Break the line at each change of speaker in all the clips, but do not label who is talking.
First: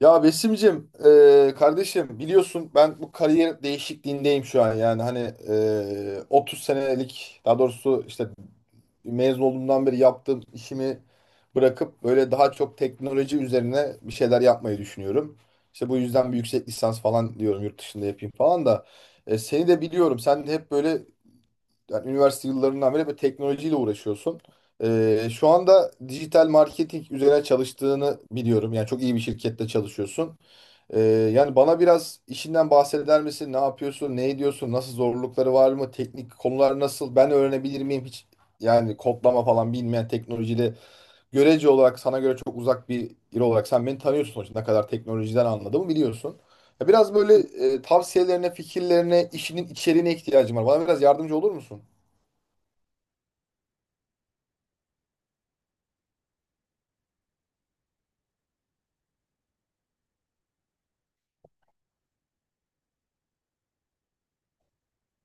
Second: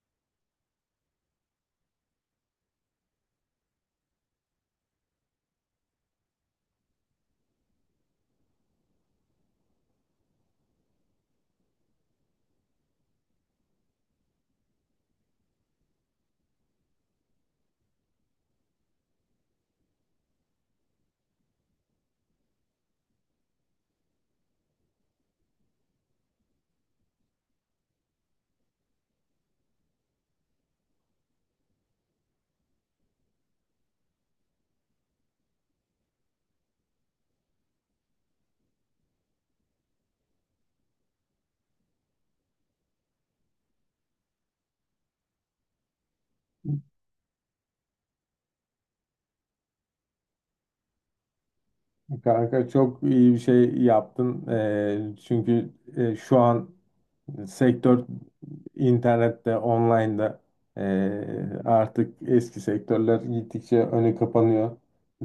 Ya Besim'cim, kardeşim biliyorsun ben bu kariyer değişikliğindeyim şu an. Yani hani 30 senelik, daha doğrusu işte mezun olduğumdan beri yaptığım işimi bırakıp böyle daha çok teknoloji üzerine bir şeyler yapmayı düşünüyorum. İşte bu yüzden bir yüksek lisans falan diyorum, yurt dışında yapayım falan da. Seni de biliyorum, sen de hep böyle yani üniversite yıllarından beri böyle teknolojiyle uğraşıyorsun. Şu anda dijital marketing üzerine çalıştığını biliyorum. Yani çok iyi bir şirkette çalışıyorsun. Ee, Yani bana biraz işinden bahseder misin? Ne yapıyorsun? Ne ediyorsun? Nasıl, zorlukları var mı? Teknik konular nasıl? Ben öğrenebilir miyim hiç? Yani kodlama falan bilmeyen, teknolojide görece olarak sana göre çok uzak bir yer olarak, sen beni tanıyorsun sonuçta. Ne kadar teknolojiden anladığımı biliyorsun. Ya, biraz böyle tavsiyelerine, fikirlerine, işinin içeriğine ihtiyacım var. Bana biraz yardımcı olur musun?
Kanka çok iyi bir şey yaptın. Çünkü şu an sektör internette, online'da. Artık eski sektörler gittikçe önü kapanıyor.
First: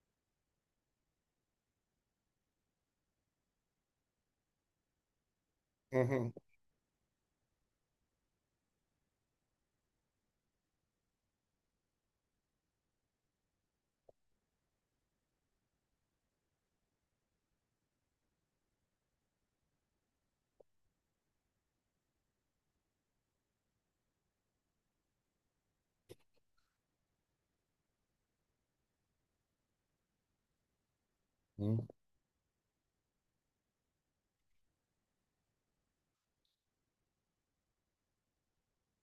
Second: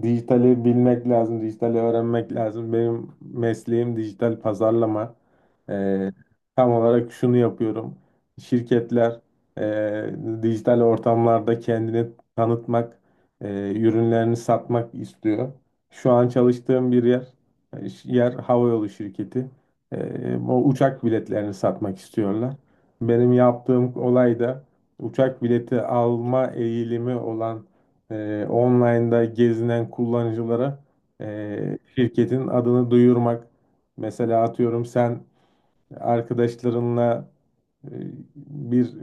Dijitali bilmek lazım, dijitali öğrenmek lazım. Benim mesleğim dijital pazarlama.
Hı
Eee,
hı.
Tam olarak şunu yapıyorum. Şirketler dijital ortamlarda kendini tanıtmak, ürünlerini satmak istiyor. Şu an çalıştığım bir yer havayolu şirketi. O uçak biletlerini satmak istiyorlar. Benim yaptığım olay da uçak bileti alma eğilimi olan online'da gezinen kullanıcılara
Hı hı.
şirketin adını duyurmak. Mesela atıyorum sen arkadaşlarınla e, bir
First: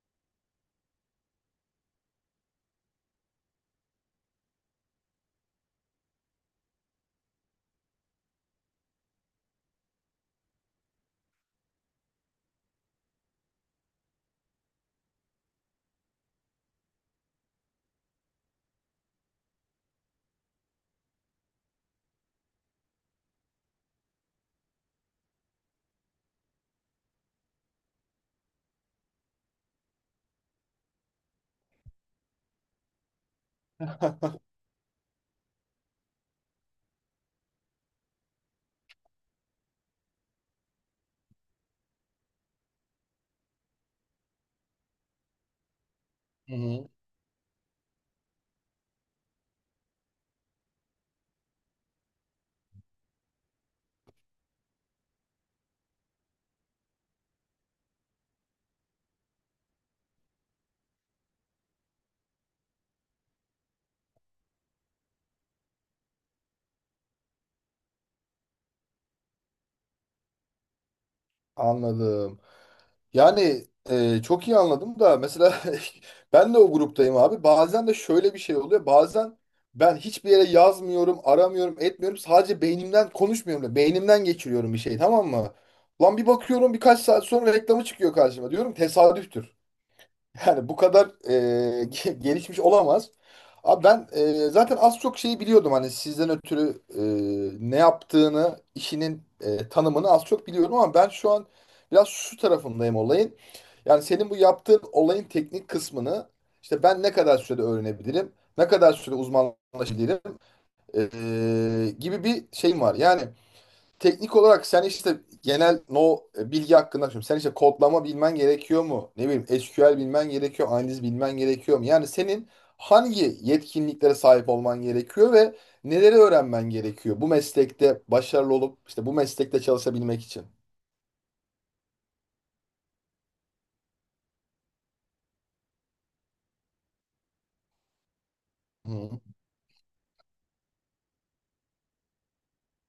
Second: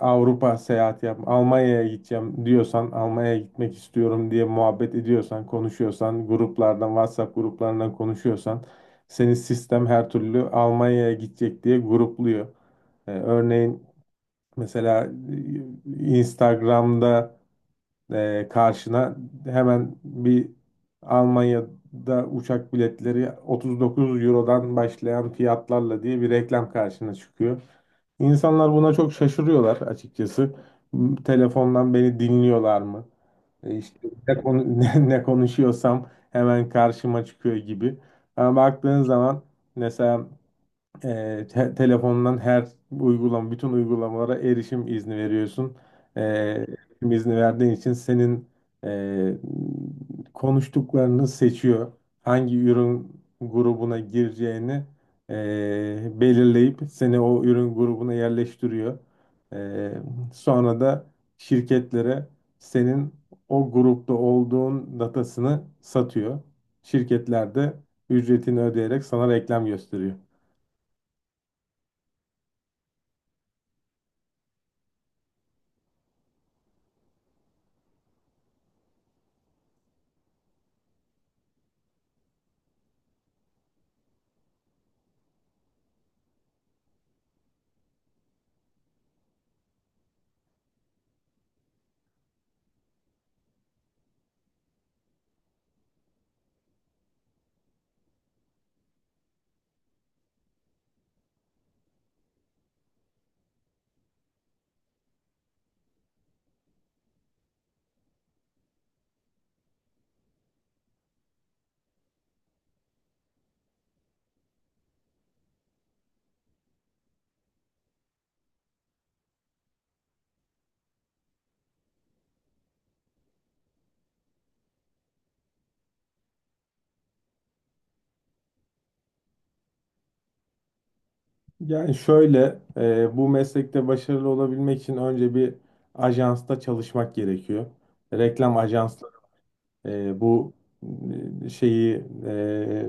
Avrupa seyahati yap, Almanya'ya gideceğim diyorsan, Almanya'ya gitmek istiyorum diye muhabbet ediyorsan, konuşuyorsan, gruplardan, WhatsApp gruplarından konuşuyorsan, seni sistem her türlü Almanya'ya gidecek diye grupluyor. Örneğin mesela Instagram'da karşına hemen bir Almanya'da uçak biletleri 39 Euro'dan başlayan fiyatlarla diye bir reklam karşına çıkıyor. İnsanlar buna çok şaşırıyorlar açıkçası. Telefondan beni dinliyorlar mı? İşte ne konuşuyorsam hemen karşıma çıkıyor gibi. Ama baktığın zaman mesela telefondan her uygulama, bütün uygulamalara erişim izni veriyorsun.
Hı
Evet.
hı.
Erişim izni verdiğin için senin e, konuştuklarını seçiyor. Hangi ürün grubuna gireceğini belirleyip seni o ürün grubuna yerleştiriyor. E, Sonra da şirketlere senin o grupta olduğun datasını satıyor. Şirketler de ücretini ödeyerek sana reklam gösteriyor.
Anladım. Yani, çok iyi anladım da mesela ben de o gruptayım abi. Bazen de şöyle bir şey oluyor. Bazen ben hiçbir yere yazmıyorum, aramıyorum, etmiyorum. Sadece beynimden konuşmuyorum da beynimden geçiriyorum bir şey, tamam mı? Lan bir bakıyorum, birkaç saat sonra reklamı çıkıyor karşıma. Diyorum tesadüftür. Yani bu kadar gelişmiş olamaz. Abi, ben zaten az çok şeyi biliyordum hani sizden ötürü, ne yaptığını, işinin tanımını az çok biliyordum, ama ben şu an biraz şu tarafındayım olayın. Yani senin bu yaptığın olayın teknik kısmını, işte ben ne kadar sürede öğrenebilirim, ne kadar süre uzmanlaşabilirim e, gibi bir şeyim var. Yani teknik olarak sen işte genel no e, bilgi hakkında, şimdi sen işte kodlama bilmen gerekiyor mu? Ne bileyim, SQL bilmen gerekiyor, analiz bilmen gerekiyor mu? Yani senin hangi yetkinliklere sahip olman gerekiyor ve neleri öğrenmen gerekiyor bu meslekte başarılı olup işte bu meslekte çalışabilmek için?
Yani şöyle, bu meslekte başarılı olabilmek için önce bir ajansta çalışmak gerekiyor. Reklam
Hı hı.
e, bu e, şeyi e,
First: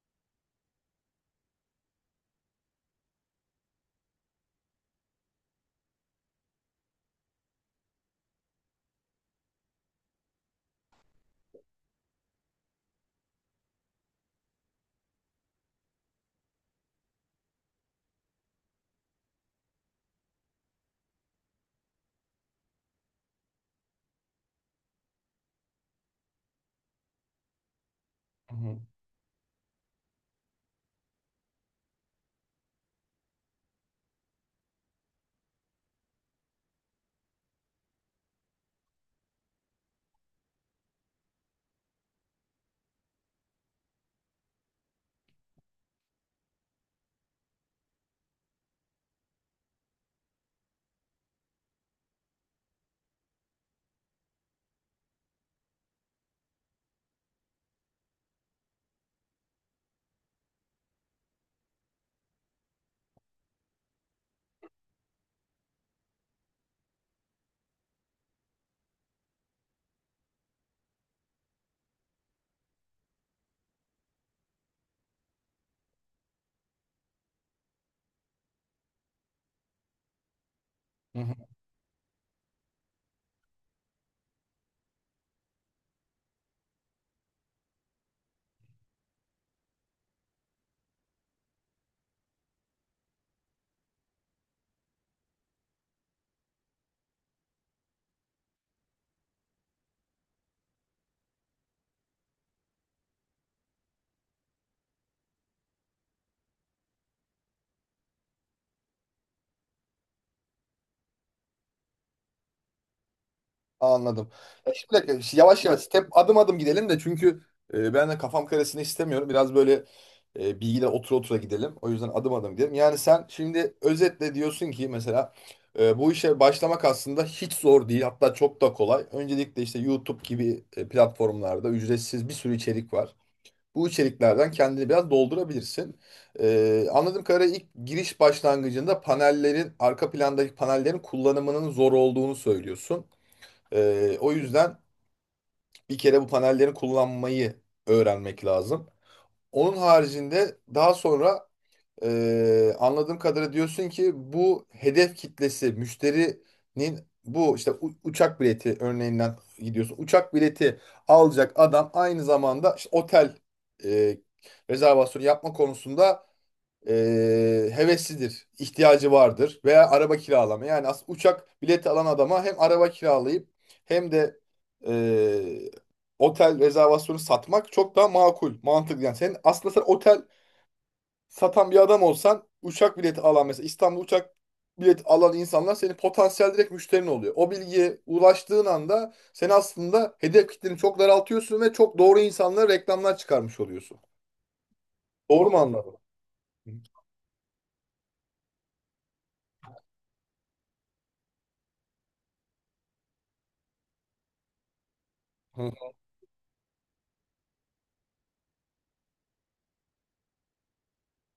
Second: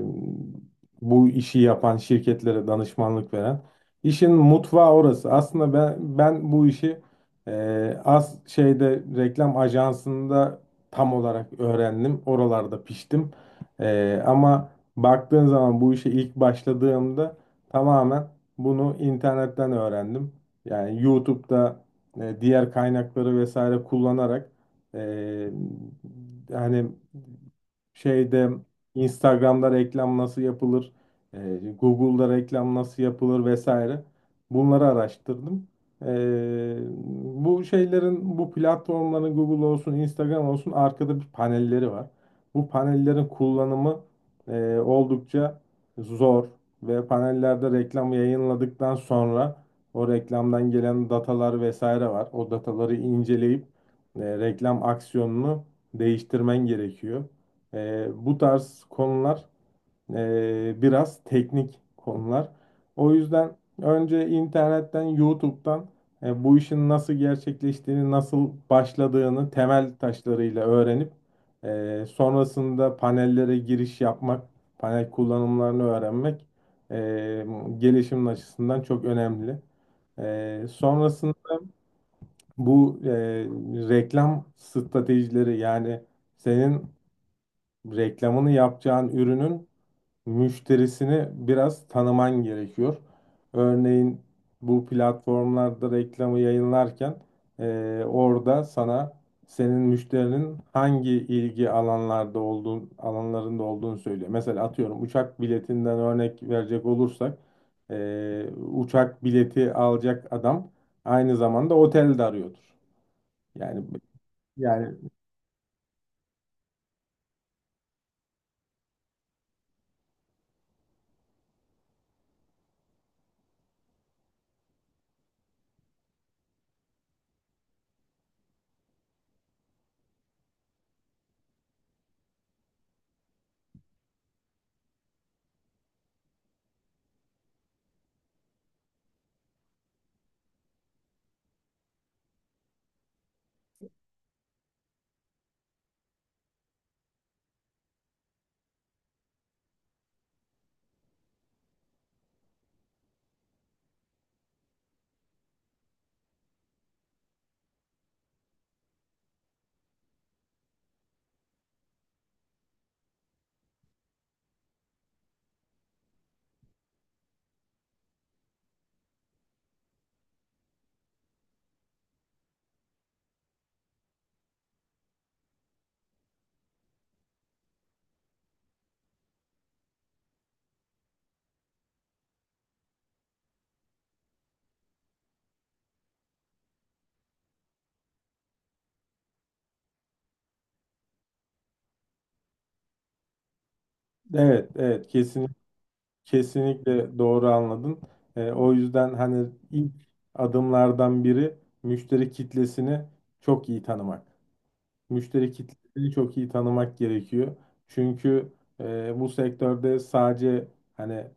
Bu işi yapan şirketlere danışmanlık veren işin mutfağı orası. Aslında ben bu işi az şeyde reklam ajansında tam olarak öğrendim. Oralarda piştim. Ama baktığın zaman bu işe ilk başladığımda tamamen bunu internetten öğrendim. Yani YouTube'da diğer kaynakları vesaire kullanarak ee, yani şeyde
Hı
Instagram'da reklam nasıl yapılır, Google'da reklam nasıl yapılır vesaire. Bunları araştırdım. Ee, Bu şeylerin, bu platformların Google olsun, Instagram olsun arkada bir panelleri var. Bu panellerin kullanımı oldukça zor ve panellerde reklam yayınladıktan sonra o reklamdan gelen datalar vesaire var. O dataları inceleyip reklam aksiyonunu değiştirmen gerekiyor. Bu tarz konular biraz teknik konular. O yüzden önce internetten, YouTube'dan bu işin nasıl gerçekleştiğini, nasıl başladığını temel taşlarıyla öğrenip sonrasında panellere giriş yapmak, panel kullanımlarını öğrenmek e, gelişimin açısından çok önemli. Sonrasında
hı.
bu reklam stratejileri, yani senin reklamını yapacağın ürünün müşterisini biraz tanıman gerekiyor. Örneğin bu platformlarda reklamı yayınlarken orada sana senin müşterinin hangi ilgi alanlarda olduğun alanlarında olduğunu söylüyor. Mesela atıyorum uçak biletinden örnek verecek olursak e, uçak bileti alacak adam aynı zamanda otel de arıyordur. Yani
Anladım. Ya
yani
şimdi yavaş yavaş, adım adım gidelim de, çünkü ben de kafam karışsın istemiyorum. Biraz böyle bilgiler otura otura gidelim. O yüzden adım adım gidelim. Yani sen şimdi özetle diyorsun ki mesela bu işe başlamak aslında hiç zor değil. Hatta çok da kolay. Öncelikle işte YouTube gibi platformlarda ücretsiz bir sürü içerik var. Bu içeriklerden kendini biraz doldurabilirsin. E, anladığım kadarıyla ilk giriş başlangıcında panellerin, arka plandaki panellerin kullanımının zor olduğunu söylüyorsun. O yüzden bir kere bu panelleri kullanmayı öğrenmek lazım. Onun haricinde daha sonra anladığım kadarıyla diyorsun ki, bu hedef kitlesi müşterinin, bu işte uçak bileti örneğinden gidiyorsun. Uçak bileti alacak adam aynı zamanda işte otel e, rezervasyonu yapma konusunda e, heveslidir, ihtiyacı vardır, veya araba kiralama. Yani uçak bileti alan adama hem araba kiralayıp hem de e, otel rezervasyonu satmak çok daha makul, mantıklı. Yani sen aslında, sen otel satan bir adam olsan, uçak bileti alan, mesela İstanbul uçak bileti alan insanlar senin potansiyel direkt müşterin oluyor. O bilgiye ulaştığın anda sen aslında hedef kitleni çok daraltıyorsun ve çok doğru insanlara reklamlar çıkarmış oluyorsun.
evet, evet, kesin,
Doğru mu anladım?
kesinlikle doğru anladın. O yüzden hani ilk adımlardan biri müşteri kitlesini çok iyi tanımak. Müşteri
Hı
kitlesini çok iyi tanımak gerekiyor. Çünkü bu sektörde sadece hani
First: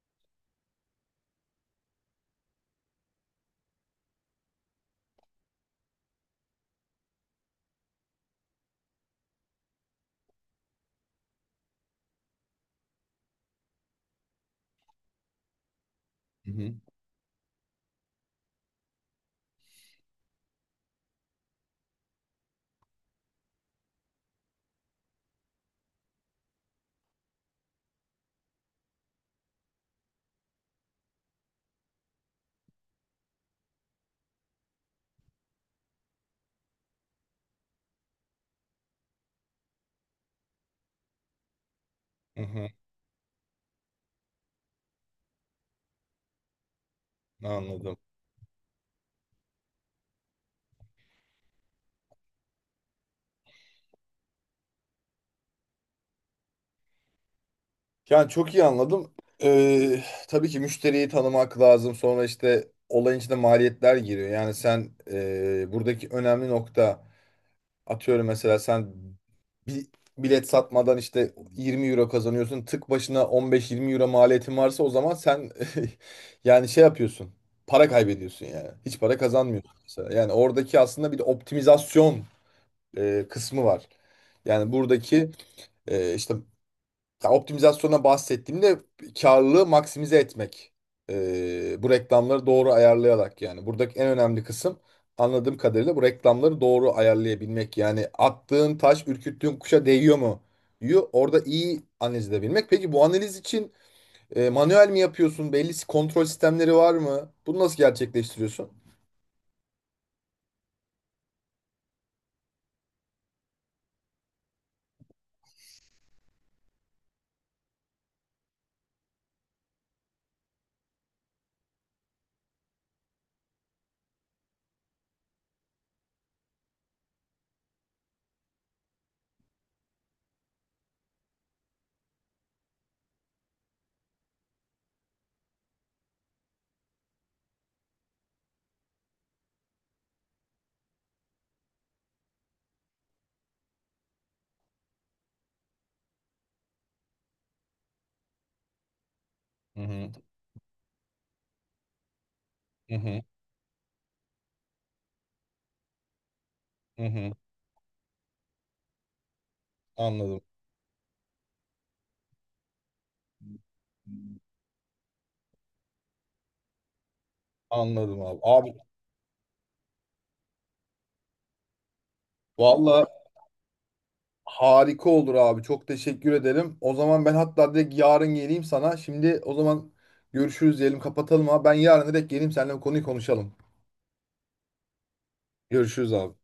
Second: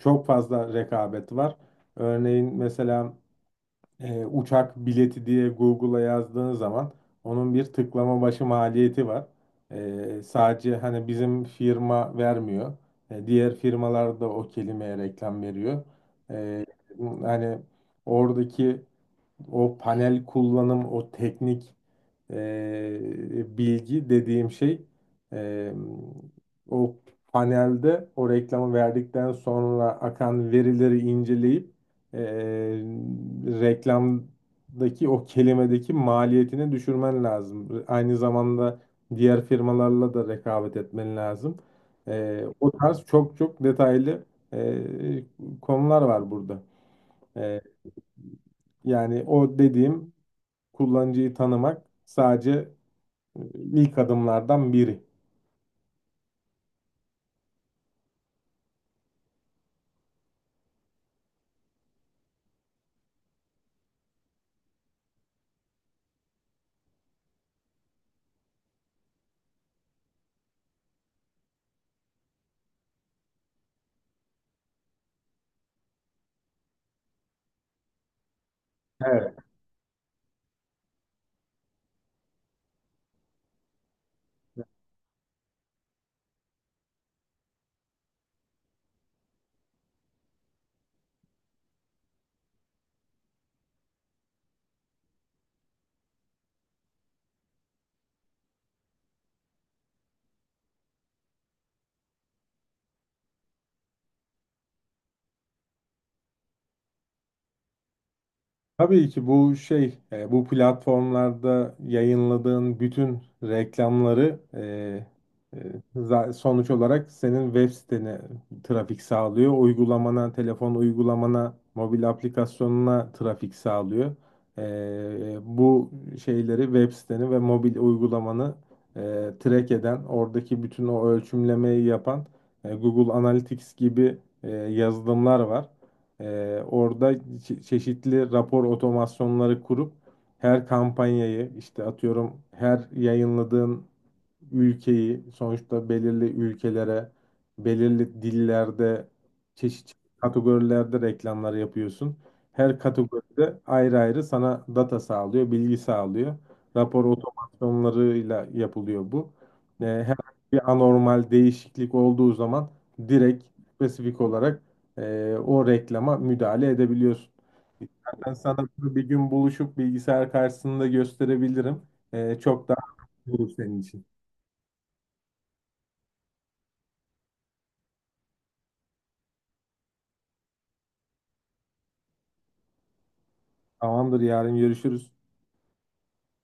çok fazla rekabet var. Örneğin mesela uçak bileti diye Google'a yazdığın zaman onun bir tıklama başı maliyeti var. Sadece hani bizim firma vermiyor. Diğer firmalar da o kelimeye reklam veriyor. E,
hı
Hani oradaki o panel kullanım, o teknik bilgi dediğim şey, e, o panelde o reklamı verdikten sonra akan verileri inceleyip e, reklamdaki o kelimedeki maliyetini düşürmen lazım. Aynı zamanda diğer firmalarla da rekabet etmen lazım.
hı. Hı.
O tarz çok çok detaylı e, konular var burada. E,
Anladım.
Yani o dediğim kullanıcıyı tanımak sadece e, ilk adımlardan biri.
Yani çok iyi anladım. Tabii ki müşteriyi tanımak lazım. Sonra işte olayın içinde maliyetler giriyor. Yani sen, buradaki önemli nokta, atıyorum mesela sen bir bilet satmadan işte 20 euro kazanıyorsun. Tık başına 15-20 euro maliyetin varsa, o zaman sen yani şey yapıyorsun. Para kaybediyorsun yani. Hiç para
Evet.
kazanmıyorsun mesela. Yani oradaki aslında bir de optimizasyon kısmı var. Yani buradaki işte, ya optimizasyona bahsettiğimde karlılığı maksimize etmek. Bu reklamları doğru ayarlayarak yani. Buradaki en önemli kısım, anladığım kadarıyla, bu reklamları doğru ayarlayabilmek. Yani attığın taş ürküttüğün kuşa değiyor mu? Orada iyi analiz edebilmek. Peki bu analiz için manuel mi yapıyorsun? Belli kontrol sistemleri var mı? Bunu nasıl gerçekleştiriyorsun?
Tabii ki bu şey, bu platformlarda yayınladığın bütün reklamları e, sonuç olarak senin web sitene trafik sağlıyor. Uygulamana, telefon uygulamana, mobil aplikasyonuna trafik sağlıyor. Bu şeyleri, web siteni ve mobil uygulamanı e, track eden, oradaki bütün o ölçümlemeyi yapan Google Analytics gibi yazılımlar var. Orada çeşitli rapor otomasyonları kurup her kampanyayı, işte atıyorum her yayınladığın ülkeyi, sonuçta belirli ülkelere, belirli dillerde,
Hı
çeşitli
hı,
kategorilerde reklamlar yapıyorsun. Her
hı hı,
kategoride ayrı ayrı sana data sağlıyor, bilgi sağlıyor. Rapor
hı hı.
otomasyonlarıyla yapılıyor bu. Her
Anladım.
bir anormal değişiklik olduğu zaman direkt spesifik olarak o reklama müdahale edebiliyorsun.
Anladım
İstersen
abi.
sana
Abi,
bunu bir gün buluşup bilgisayar karşısında gösterebilirim. Çok daha
valla,
olur senin için.
harika olur abi. Çok teşekkür ederim. O zaman ben hatta direkt yarın geleyim sana. Şimdi o zaman görüşürüz diyelim, kapatalım abi. Ben yarın direkt geleyim, seninle bu konuyu konuşalım.
Tamamdır, yarın görüşürüz.
Görüşürüz abi.